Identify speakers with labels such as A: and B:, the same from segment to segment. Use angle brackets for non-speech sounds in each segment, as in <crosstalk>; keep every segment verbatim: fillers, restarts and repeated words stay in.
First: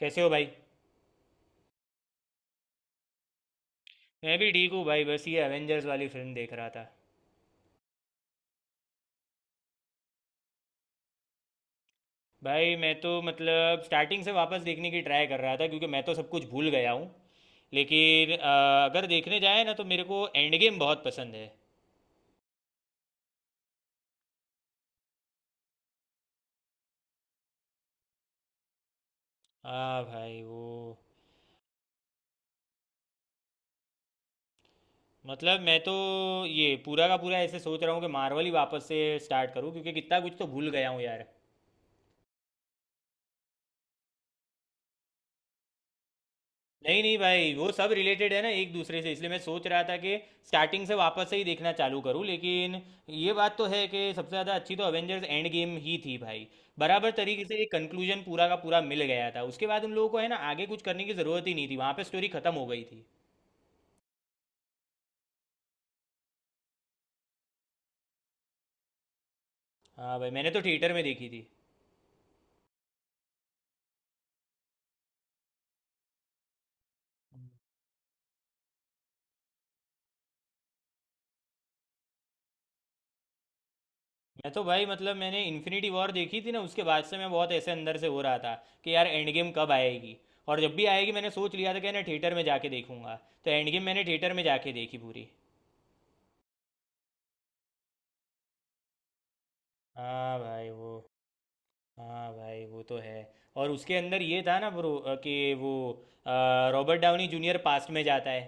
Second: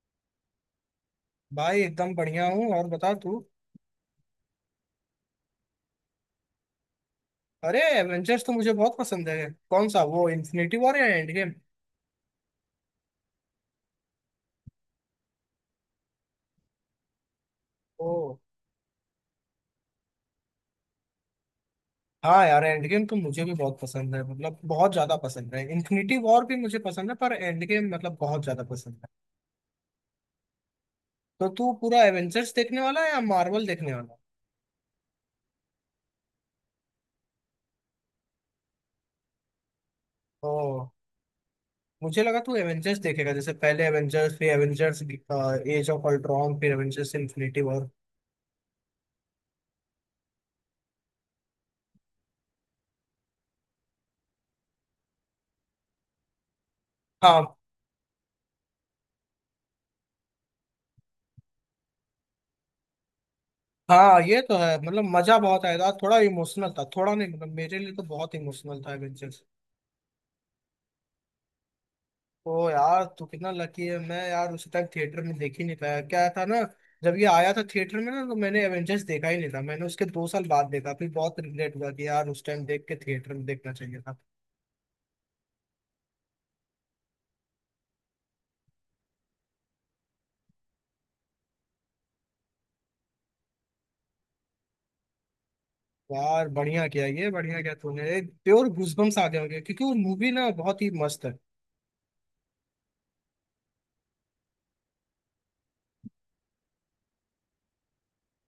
A: कैसे हो भाई?
B: भाई एकदम बढ़िया हूँ और बता तू।
A: मैं भी ठीक हूँ भाई। बस ये एवेंजर्स वाली फिल्म देख रहा था।
B: अरे एवेंजर्स तो मुझे बहुत पसंद है, कौन सा वो, इन्फिनिटी वॉर या एंड गेम?
A: भाई मैं तो मतलब स्टार्टिंग से वापस देखने की ट्राई कर रहा था क्योंकि मैं तो सब कुछ भूल गया हूँ।
B: ओ।
A: लेकिन अ, अगर देखने जाए ना तो मेरे को एंड गेम बहुत पसंद है।
B: हाँ यार एंड गेम तो मुझे भी बहुत पसंद है, मतलब बहुत ज्यादा पसंद है। इन्फिनिटी वॉर भी मुझे पसंद है पर एंड गेम मतलब बहुत ज्यादा पसंद है।
A: हाँ भाई वो
B: तो तू पूरा एवेंजर्स देखने वाला है या मार्वल देखने वाला?
A: मतलब मैं तो ये पूरा का पूरा ऐसे सोच रहा हूँ कि मार्वल ही वापस से स्टार्ट करूँ क्योंकि कितना कुछ तो
B: ओ।
A: भूल गया हूँ यार।
B: मुझे लगा तू एवेंजर्स देखेगा, जैसे पहले एवेंजर्स फिर एवेंजर्स एज ऑफ अल्ट्रॉन फिर
A: नहीं
B: एवेंजर्स
A: नहीं भाई,
B: इन्फिनिटी
A: वो
B: वॉर।
A: सब रिलेटेड है ना एक दूसरे से, इसलिए मैं सोच रहा था कि स्टार्टिंग से वापस से ही देखना चालू करूं। लेकिन ये बात तो है कि सबसे ज़्यादा अच्छी तो अवेंजर्स एंड गेम ही थी भाई। बराबर तरीके से
B: हाँ।
A: एक कंक्लूजन पूरा का पूरा मिल गया था। उसके बाद उन लोगों को है ना आगे कुछ करने की ज़रूरत ही नहीं थी, वहाँ पे स्टोरी ख़त्म हो गई थी।
B: हाँ ये तो है, मतलब मजा बहुत आया था, थोड़ा इमोशनल था, थोड़ा नहीं, मतलब मेरे लिए तो बहुत इमोशनल था एवेंजर्स।
A: हाँ भाई मैंने तो थिएटर में देखी थी।
B: ओ यार तू कितना लकी है। मैं यार उस टाइम थिएटर में देख ही नहीं पाया, क्या था ना, जब ये आया था थिएटर में ना, तो मैंने एवेंजर्स देखा ही नहीं था। मैंने उसके दो साल बाद देखा, फिर बहुत रिग्रेट हुआ कि यार उस टाइम देख के थिएटर में देखना चाहिए था।
A: मैं तो भाई मतलब मैंने इन्फिनिटी वॉर देखी थी ना, उसके बाद से मैं बहुत ऐसे अंदर से हो रहा था कि यार एंड गेम कब आएगी। और जब भी आएगी मैंने सोच लिया था कि ना थिएटर में जाके देखूंगा। तो एंड गेम मैंने थिएटर में जाके देखी पूरी।
B: यार बढ़िया किया, ये बढ़िया किया तूने, प्योर गूजबम्स आ गए होंगे, क्योंकि वो मूवी
A: हाँ
B: ना
A: भाई
B: बहुत
A: वो,
B: ही मस्त है।
A: हाँ भाई वो तो है। और उसके अंदर ये था ना ब्रो, कि वो अ, रॉबर्ट डाउनी जूनियर पास्ट में जाता है।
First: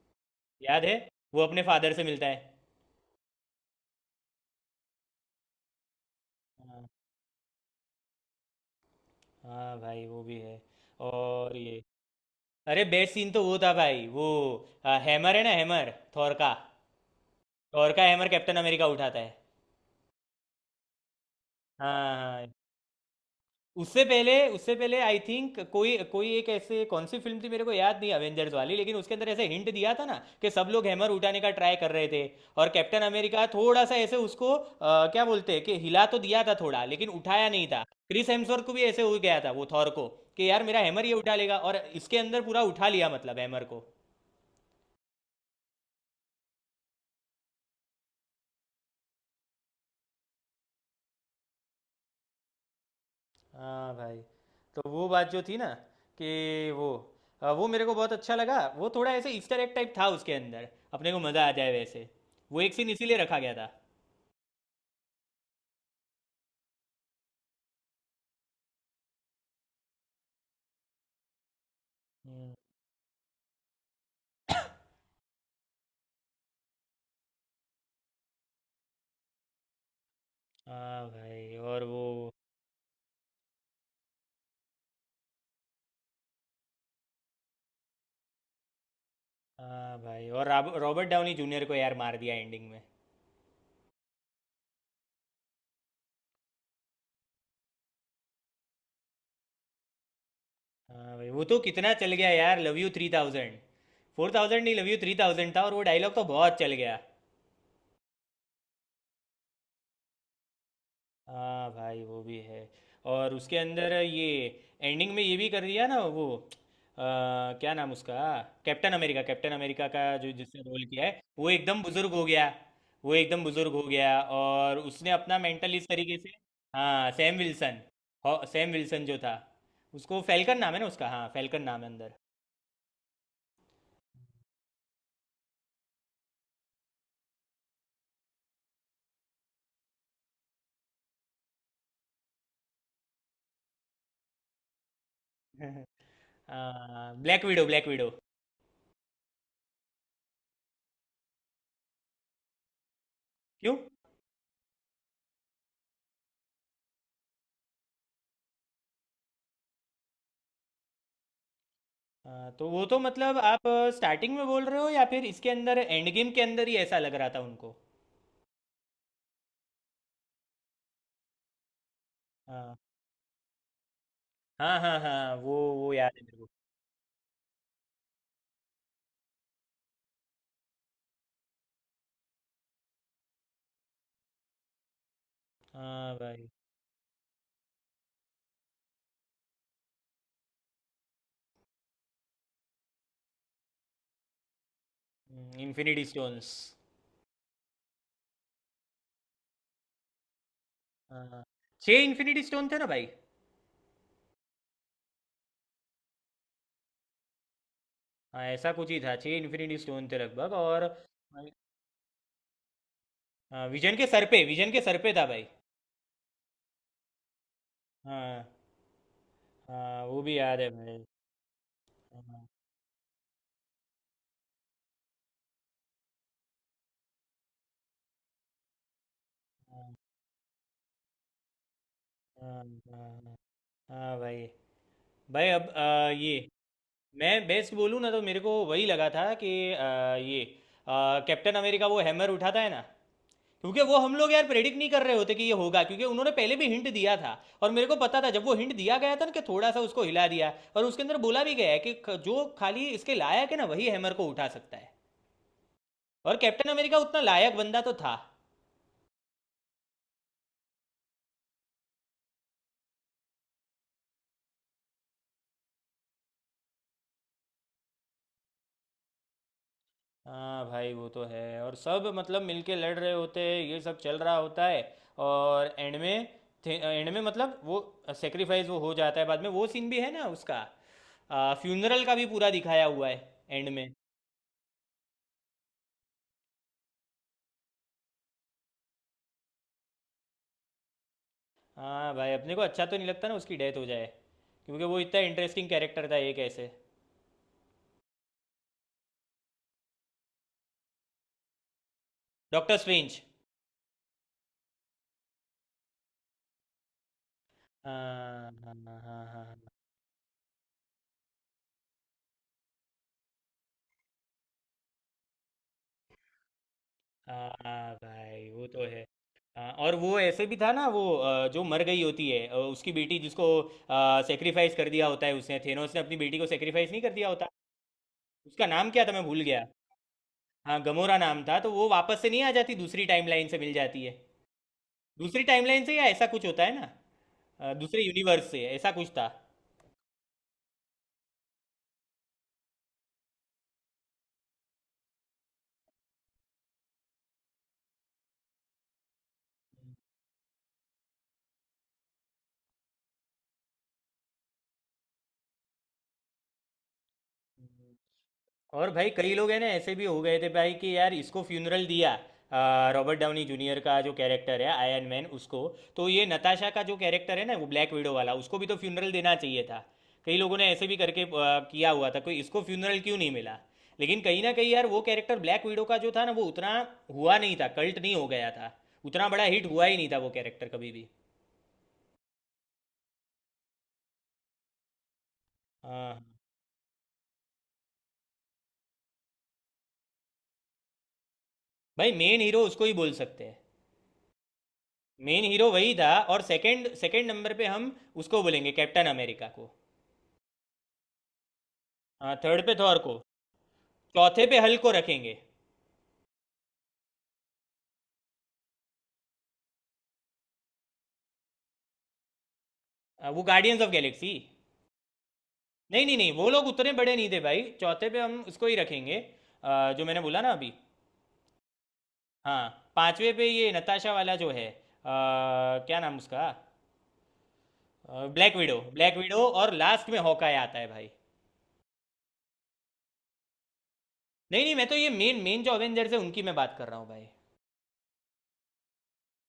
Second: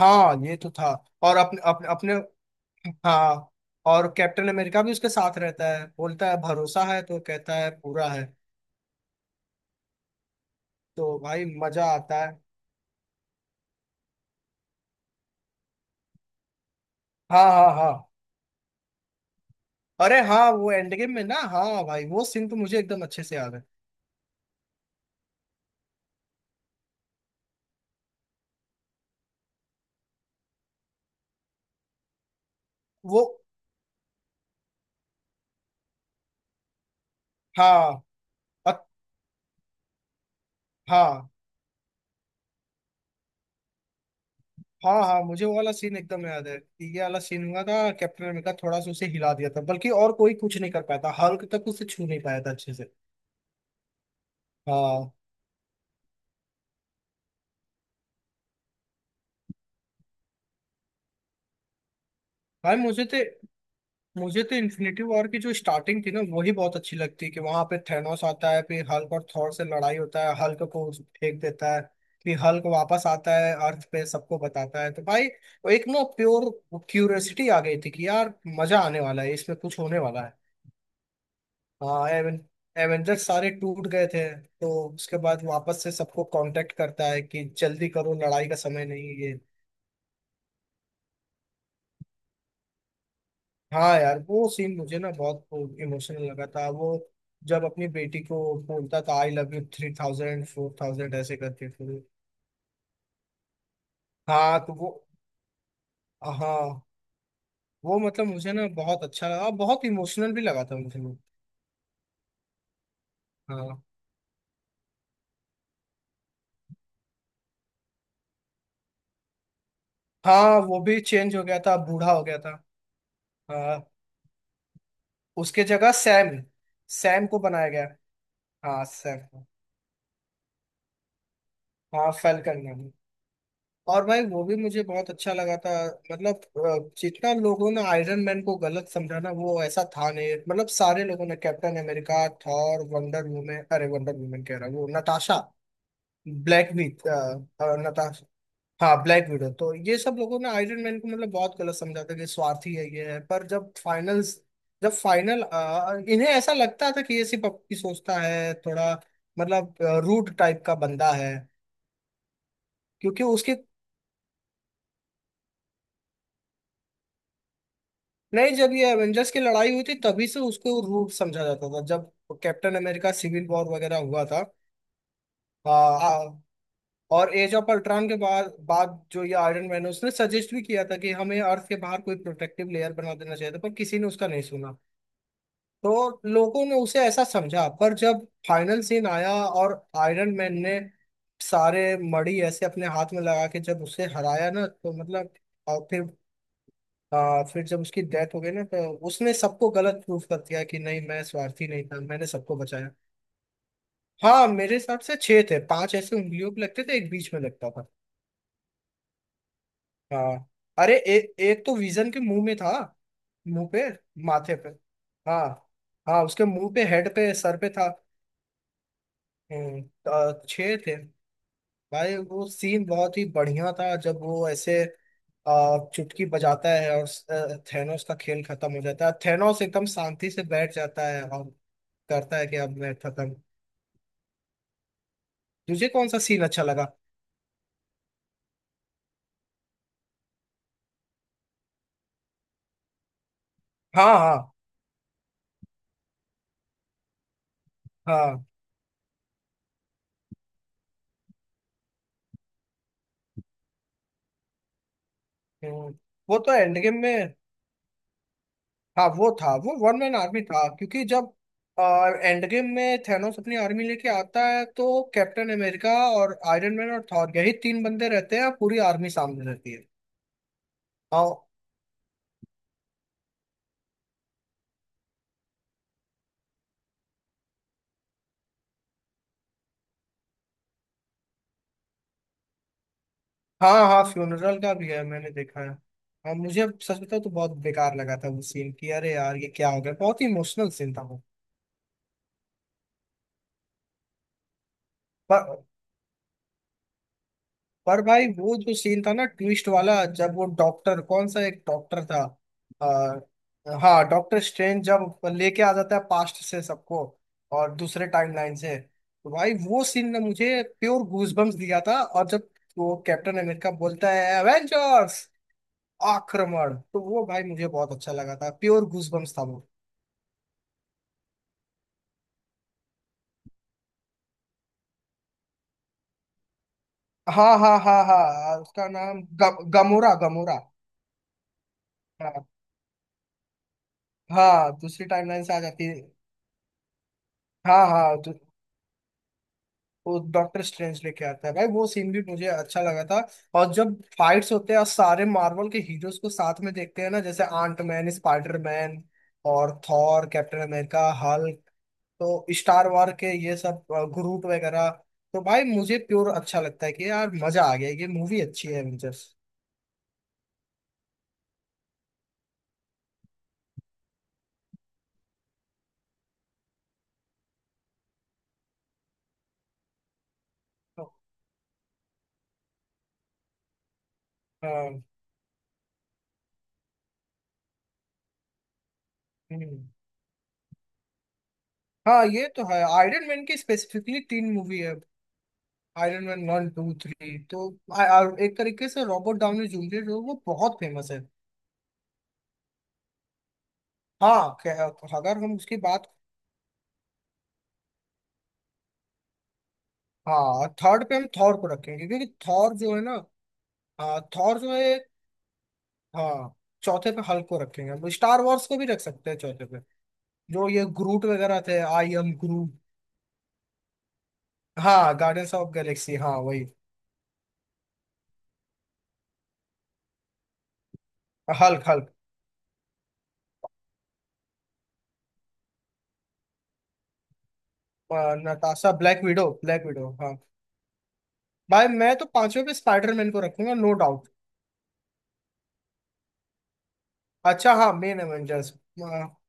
B: हाँ ये तो
A: याद
B: था।
A: है?
B: और
A: वो
B: अपने
A: अपने
B: अपने
A: फादर से
B: अपने
A: मिलता है।
B: हाँ। और कैप्टन अमेरिका भी उसके साथ रहता है, बोलता है भरोसा
A: हाँ।
B: है, तो कहता है पूरा है।
A: हाँ भाई वो भी है।
B: तो भाई
A: और ये,
B: मजा आता है।
A: अरे बेस्ट सीन तो वो था भाई, वो हैमर है ना, हैमर थॉर का।
B: हाँ हाँ
A: थॉर
B: हाँ।
A: का हैमर कैप्टन अमेरिका उठाता है।
B: अरे हाँ वो एंड गेम में ना, हाँ भाई वो
A: हाँ हाँ।
B: सीन तो मुझे एकदम अच्छे से याद है।
A: उससे पहले उससे पहले आई थिंक कोई कोई एक ऐसे कौन सी फिल्म थी मेरे को याद नहीं, अवेंजर्स वाली, लेकिन उसके अंदर ऐसे हिंट दिया था ना कि सब लोग हैमर उठाने का ट्राई कर रहे थे। और कैप्टन
B: वो।
A: अमेरिका थोड़ा सा ऐसे उसको अ, क्या बोलते हैं, कि हिला तो दिया था थोड़ा लेकिन उठाया नहीं था।
B: हाँ।
A: क्रिस हेम्सवर्थ को
B: अ-
A: भी ऐसे हो गया था, वो थॉर को, कि यार मेरा हैमर ये
B: हाँ
A: उठा लेगा। और इसके अंदर पूरा उठा लिया मतलब हैमर को।
B: हाँ हाँ मुझे वो वाला सीन एकदम याद है। ये वाला सीन हुआ था, कैप्टन अमेरिका थोड़ा सा उसे हिला दिया था बल्कि, और कोई कुछ नहीं कर पाया था, हल्क तक उसे छू नहीं पाया था अच्छे से।
A: हाँ भाई। तो वो
B: हाँ
A: बात जो थी ना, कि वो अ, वो मेरे को बहुत अच्छा लगा, वो थोड़ा ऐसे ईस्टर एग टाइप था उसके अंदर। अपने को मज़ा आ जाए वैसे। वो एक
B: भाई।
A: सीन
B: मुझे
A: इसीलिए
B: तो
A: रखा गया था।
B: मुझे तो इन्फिनिटी वॉर की जो स्टार्टिंग थी ना, वही बहुत अच्छी लगती है, कि वहां पे थेनोस आता है, फिर हल्क और थॉर से लड़ाई होता है, हल्क को फेंक देता है। फिर
A: हम्म।
B: हल्क वापस आता है अर्थ पे, सबको बताता है, तो भाई वो एक ना प्योर क्यूरियोसिटी आ गई थी कि यार मजा आने वाला है, इसमें कुछ होने वाला है।
A: हाँ भाई और वो,
B: हाँ एवें, एवेंजर्स सारे टूट गए थे, तो उसके बाद वापस से सबको कांटेक्ट करता है कि जल्दी करो, लड़ाई का समय नहीं है ये।
A: हाँ भाई और रॉब- रॉबर्ट डाउनी जूनियर को यार मार दिया एंडिंग में।
B: हाँ यार वो सीन मुझे ना बहुत इमोशनल लगा था वो, जब अपनी बेटी को बोलता था I love you three thousand four thousand
A: हाँ भाई
B: ऐसे
A: वो तो
B: करके
A: कितना
B: फिर।
A: चल गया यार love you three thousand. Four
B: हाँ
A: थाउजेंड नहीं,
B: तो
A: लव
B: वो।
A: यू थ्री थाउजेंड था, और वो डायलॉग तो बहुत चल
B: हाँ
A: गया।
B: वो मतलब मुझे ना बहुत अच्छा लगा, बहुत इमोशनल भी लगा था मुझे वो।
A: हाँ भाई वो भी है। और उसके
B: हाँ।
A: अंदर ये, एंडिंग में ये भी कर दिया ना वो अ, क्या नाम उसका, कैप्टन अमेरिका कैप्टन अमेरिका का जो
B: हाँ
A: जिसने
B: वो
A: रोल
B: भी
A: किया है
B: चेंज हो
A: वो
B: गया था,
A: एकदम बुजुर्ग
B: बूढ़ा हो
A: हो
B: गया
A: गया।
B: था।
A: वो एकदम बुजुर्ग हो
B: हाँ
A: गया और उसने अपना
B: उसके
A: मेंटल इस
B: जगह
A: तरीके से।
B: सैम।
A: हाँ
B: सैम
A: सैम
B: को बनाया
A: विल्सन,
B: गया।
A: हो- सैम
B: हाँ
A: विल्सन जो
B: सैम
A: था
B: को।
A: उसको फैल्कन नाम है ना उसका, हाँ फैल्कन नाम है
B: हाँ
A: अंदर।
B: फैल्कन ने। और भाई वो भी मुझे बहुत अच्छा लगा था। मतलब अ, जितना लोगों ने आयरन मैन को गलत समझा ना, वो ऐसा था नहीं। मतलब सारे लोगों ने Captain America, Thor, Wonder Woman, अरे वंडर वुमेन कह रहा हूँ, वो नताशा,
A: <laughs>
B: ब्लैक विड,
A: हाँ, Black Widow Black Widow.
B: Natasha, हाँ ब्लैक विडो, तो ये सब लोगों ने आयरन मैन को मतलब बहुत गलत समझा था कि स्वार्थी है ये है। पर जब
A: क्यों?
B: फाइनल्स, जब फाइनल, इन्हें ऐसा लगता था कि ये सिर्फ अपनी सोचता है, थोड़ा मतलब रूड टाइप का बंदा है,
A: हाँ, तो वो तो
B: क्योंकि
A: मतलब
B: उसके,
A: आप स्टार्टिंग में बोल रहे हो या फिर इसके अंदर एंड गेम के अंदर ही ऐसा लग रहा था उनको?
B: नहीं जब ये एवेंजर्स की लड़ाई हुई थी तभी से उसको रूट समझा जाता था, जब कैप्टन
A: हाँ
B: अमेरिका सिविल वॉर वगैरह हुआ था।
A: हाँ हाँ। हाँ वो
B: आ,
A: वो याद है
B: आ,
A: मेरे को।
B: और एज ऑफ अल्ट्रॉन के बाद बाद जो ये आयरन मैन है, उसने सजेस्ट भी किया था कि हमें अर्थ के बाहर कोई प्रोटेक्टिव लेयर बना देना चाहिए था, पर किसी ने उसका नहीं सुना।
A: हाँ
B: तो
A: भाई।
B: लोगों ने उसे ऐसा समझा, पर जब फाइनल सीन आया और आयरन मैन ने सारे मड़ी ऐसे अपने हाथ में लगा के जब उसे हराया ना, तो मतलब, और
A: इन्फिनिटी
B: फिर,
A: स्टोन्स।
B: हाँ फिर जब उसकी डेथ हो गई ना, तो उसने सबको गलत प्रूफ कर दिया कि नहीं मैं
A: हाँ,
B: स्वार्थी नहीं था,
A: छः
B: मैंने
A: इन्फिनिटी
B: सबको
A: स्टोन थे ना
B: बचाया।
A: भाई।
B: हाँ मेरे हिसाब से छह थे, पांच ऐसे उंगलियों पे लगते थे, एक बीच में लगता था।
A: हाँ ऐसा कुछ ही था, छः इन्फिनिटी स्टोन थे
B: हाँ।
A: लगभग। और
B: अरे ए, एक तो विजन के मुंह में था,
A: हाँ,
B: मुंह पे,
A: विजन के सर पे
B: माथे पे।
A: विजन के सर पे था
B: हाँ।
A: भाई।
B: हाँ उसके मुंह पे, हेड पे, सर पे था।
A: हाँ।
B: हम्म,
A: हाँ वो भी
B: तो
A: याद है
B: छह थे।
A: भाई।
B: भाई
A: हाँ
B: वो सीन बहुत ही बढ़िया था, जब वो ऐसे आ, चुटकी बजाता है और थेनोस का खेल खत्म हो जाता है, थेनोस एकदम शांति से बैठ जाता है, और करता है कि
A: हाँ
B: अब मैं खत्म।
A: हाँ। हाँ भाई। भाई अब
B: तुझे कौन
A: आ,
B: सा सीन
A: ये,
B: अच्छा लगा?
A: मैं बेस्ट बोलूँ ना तो मेरे को वही लगा था कि आ, ये आ, कैप्टन अमेरिका वो हैमर उठाता है ना। क्योंकि वो हम
B: हाँ
A: लोग
B: हाँ
A: यार प्रेडिक्ट नहीं कर रहे होते कि ये होगा, क्योंकि उन्होंने पहले भी हिंट दिया था। और मेरे को पता था, जब
B: हाँ।
A: वो हिंट दिया गया था ना, कि थोड़ा सा उसको हिला दिया और उसके अंदर बोला भी गया है कि ख- जो खाली इसके लायक है ना वही हैमर को उठा सकता है।
B: हम्म।
A: और
B: वो तो
A: कैप्टन
B: एंड गेम
A: अमेरिका उतना
B: में।
A: लायक बंदा तो था।
B: हाँ वो था, वो वन मैन आर्मी था, क्योंकि जब एंड गेम में थैनोस अपनी आर्मी लेके आता है, तो कैप्टन अमेरिका और आयरन मैन और थॉर, यही तीन बंदे रहते हैं, पूरी आर्मी सामने रहती है।
A: हाँ भाई वो तो
B: हाँ
A: है, और सब मतलब मिलके लड़ रहे होते हैं, ये सब चल रहा होता है। और एंड में एंड में मतलब वो सेक्रीफाइस वो हो जाता है बाद में, वो सीन भी है ना उसका, फ्यूनरल का भी पूरा दिखाया हुआ है एंड
B: हाँ।
A: में।
B: हाँ फ्यूनरल का भी है, मैंने देखा है। हाँ मुझे सच बताऊं तो बहुत बेकार लगा था वो सीन, कि अरे यार ये क्या हो गया, बहुत ही इमोशनल सीन था वो।
A: हाँ भाई, अपने को अच्छा तो नहीं लगता ना उसकी डेथ हो जाए। क्योंकि वो इतना
B: पर
A: इंटरेस्टिंग कैरेक्टर था एक ऐसे।
B: पर भाई वो जो सीन था ना ट्विस्ट वाला, जब वो डॉक्टर, कौन सा एक डॉक्टर था,
A: डॉक्टर
B: आ,
A: स्ट्रेंज।
B: हाँ डॉक्टर स्ट्रेंज जब लेके आ जाता है पास्ट से सबको, और दूसरे
A: हाँ
B: टाइमलाइन
A: हाँ
B: से,
A: हाँ।
B: तो
A: हाँ।
B: भाई वो सीन ने मुझे प्योर गूजबम्स दिया था। और जब वो कैप्टन अमेरिका बोलता है एवेंजर्स आक्रमण, तो वो
A: हाँ
B: भाई
A: हाँ,
B: मुझे बहुत
A: हाँ,
B: अच्छा लगा
A: भाई
B: था,
A: वो तो
B: प्योर
A: है।
B: गूजबम्स था वो।
A: हाँ, और वो ऐसे भी था ना वो अ, जो मर गई होती है अ, उसकी बेटी जिसको सेक्रीफाइस कर दिया होता है, उसने, थेनोस ने अपनी बेटी को सेक्रीफाइस नहीं कर दिया होता?
B: हाँ हाँ हाँ हाँ
A: उसका
B: उसका
A: नाम क्या था
B: नाम
A: मैं भूल
B: ग,
A: गया।
B: Gamora, Gamora.
A: हाँ गमोरा नाम था। तो वो वापस से नहीं
B: हाँ।
A: आ जाती दूसरी टाइमलाइन से मिल जाती है।
B: हाँ दूसरी
A: दूसरी
B: टाइमलाइन से आ
A: टाइमलाइन
B: जाती है।
A: से या ऐसा कुछ होता है ना, अ,
B: हाँ
A: दूसरे
B: हाँ।
A: यूनिवर्स से ऐसा कुछ था।
B: वो डॉक्टर स्ट्रेंज लेके आता है, भाई वो सीन भी मुझे अच्छा लगा था। और जब फाइट्स होते हैं और सारे मार्वल के हीरोज को साथ में देखते हैं ना, जैसे आंट मैन, स्पाइडर मैन और थॉर, कैप्टन अमेरिका, हल्क, तो स्टार वॉर के ये सब ग्रुप वगैरह, तो भाई मुझे प्योर अच्छा लगता है कि यार मजा आ गया, ये मूवी अच्छी है
A: और भाई
B: एवेंजर्स।
A: कई लोग हैं ना ऐसे भी हो गए थे भाई कि यार इसको फ्यूनरल दिया, आ, रॉबर्ट डाउनी जूनियर का जो कैरेक्टर है आयरन मैन उसको, तो ये नताशा का जो कैरेक्टर है ना वो ब्लैक विडो वाला उसको भी तो फ्यूनरल देना चाहिए था। कई लोगों ने ऐसे भी करके आ, किया हुआ था कोई इसको फ्यूनरल क्यों नहीं मिला। लेकिन कहीं ना कहीं यार वो
B: हाँ।
A: कैरेक्टर ब्लैक विडो का जो था ना वो उतना हुआ नहीं था, कल्ट नहीं हो गया था। उतना बड़ा हिट हुआ
B: हम्म।
A: ही नहीं था वो कैरेक्टर कभी भी।
B: हाँ, ये तो है, आयरन मैन की स्पेसिफिकली तीन मूवी है,
A: हाँ
B: Iron Man one two three, तो आ, आ, एक तरीके से रॉबर्ट डाउनी जूनियर जो है, वो बहुत फेमस है।
A: भाई, मेन हीरो उसको ही बोल सकते हैं।
B: हाँ खे- अगर
A: मेन
B: हम
A: हीरो
B: उसकी
A: वही
B: बात।
A: था, और सेकंड सेकंड नंबर पे हम उसको बोलेंगे कैप्टन अमेरिका को।
B: हाँ थर्ड पे हम थॉर को रखेंगे, क्योंकि
A: हाँ थर्ड पे
B: थॉर जो
A: थॉर
B: है ना,
A: को,
B: हाँ
A: चौथे पे
B: थॉर जो
A: हल्क को
B: है।
A: रखेंगे।
B: हाँ चौथे पे हल्क को रखेंगे, हम स्टार वॉर्स को भी रख सकते हैं चौथे पे, जो ये ग्रूट वगैरह थे, आई एम ग्रूट।
A: आ, वो गार्डियंस ऑफ गैलेक्सी।
B: हाँ गार्डियंस ऑफ
A: नहीं
B: गैलेक्सी,
A: नहीं नहीं
B: हाँ
A: वो
B: वही।
A: लोग उतने बड़े नहीं थे भाई, चौथे पे हम उसको ही रखेंगे, आ, जो मैंने बोला ना अभी।
B: Hulk, Hulk.
A: हाँ पांचवे पे ये नताशा वाला जो है, आ, क्या नाम उसका, Black Widow,
B: Natasha,
A: Black
B: Black
A: Widow,
B: Widow,
A: और
B: ब्लैक
A: लास्ट
B: विडो,
A: में
B: हाँ।
A: हॉकाय आता है भाई।
B: भाई मैं तो पांचवे पे स्पाइडरमैन को रखूंगा, नो डाउट।
A: नहीं नहीं, मैं तो ये मेन मेन जो अवेंजर्स है उनकी मैं बात कर रहा हूँ भाई।
B: अच्छा हाँ मेन एवेंजर्स।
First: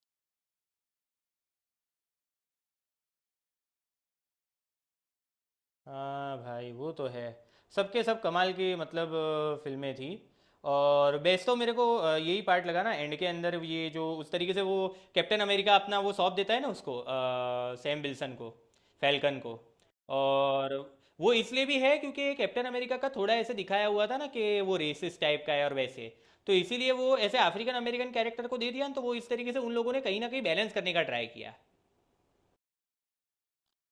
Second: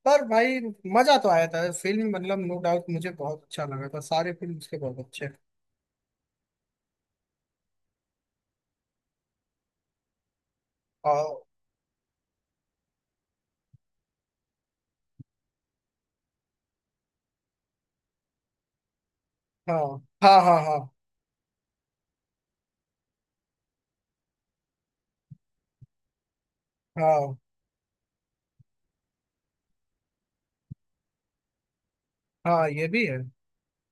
B: पर भाई मजा तो आया था फिल्म, मतलब नो डाउट मुझे बहुत अच्छा लगा था, सारे फिल्म उसके बहुत अच्छे
A: हाँ भाई वो तो है, सबके सब कमाल की मतलब अ, फिल्में थी। और
B: हैं।
A: बेस्ट तो मेरे को अ, यही पार्ट लगा ना एंड के अंदर, ये जो उस तरीके से वो कैप्टन अमेरिका अपना वो सौंप देता है ना उसको, सैम विल्सन को, फैल्कन को।
B: हाँ हाँ हाँ
A: और
B: हाँ
A: वो इसलिए भी है क्योंकि कैप्टन अमेरिका का थोड़ा ऐसे दिखाया हुआ था ना कि वो रेसिस्ट टाइप का है और वैसे। तो इसीलिए वो ऐसे
B: हाँ
A: अफ्रीकन अमेरिकन कैरेक्टर को दे दिया ना, तो वो इस तरीके से उन लोगों ने कहीं ना कहीं बैलेंस करने का ट्राई किया।
B: हाँ। ये भी है।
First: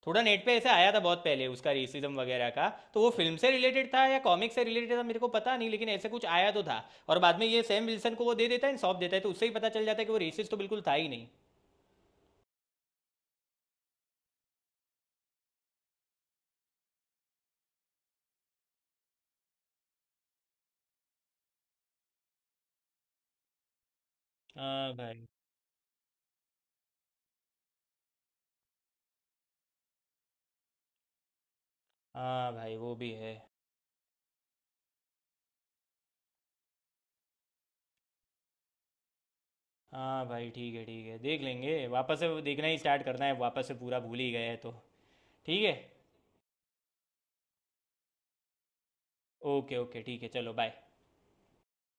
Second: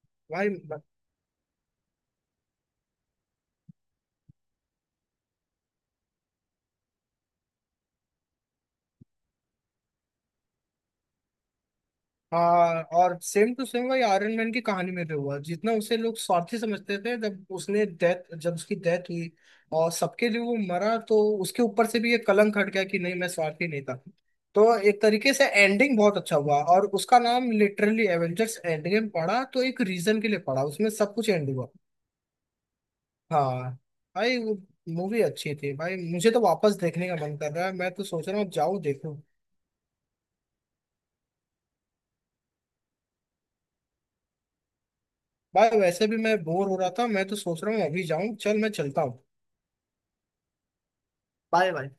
A: थोड़ा नेट
B: भाई
A: पे ऐसे
B: ब-
A: आया था बहुत पहले उसका रेसिज्म वगैरह का। तो वो फिल्म से रिलेटेड था या कॉमिक से रिलेटेड था मेरे को पता नहीं, लेकिन ऐसे कुछ आया तो था। और बाद में ये सैम विल्सन को वो दे देता है सौंप देता है, तो उससे ही पता चल जाता है कि वो रेसिस्ट तो बिल्कुल था ही नहीं।
B: हाँ, और सेम टू सेम भाई आयरन मैन की कहानी में भी हुआ, जितना उसे लोग स्वार्थी समझते थे, जब उसने डेथ, जब उसकी डेथ हुई और सबके लिए वो मरा, तो उसके ऊपर से भी ये कलंक हट गया कि नहीं मैं स्वार्थी नहीं था। तो
A: हाँ
B: एक
A: भाई।
B: तरीके से एंडिंग बहुत अच्छा हुआ और उसका नाम लिटरली एवेंजर्स एंड गेम पड़ा, तो एक रीजन के लिए पड़ा, उसमें सब कुछ एंड हुआ।
A: हाँ भाई वो भी है।
B: हाँ भाई वो मूवी अच्छी थी, भाई मुझे तो वापस देखने का मन कर रहा है, मैं तो सोच रहा हूँ जाऊँ देखूँ।
A: हाँ भाई ठीक है ठीक है, देख लेंगे वापस से, वो देखना ही स्टार्ट करना है वापस से पूरा भूल ही गए हैं तो। ठीक है।
B: भाई वैसे भी मैं बोर हो रहा था, मैं तो सोच रहा हूँ अभी जाऊं, चल मैं चलता हूँ।
A: ओके ओके ठीक है, चलो बाय।
B: Bye bye.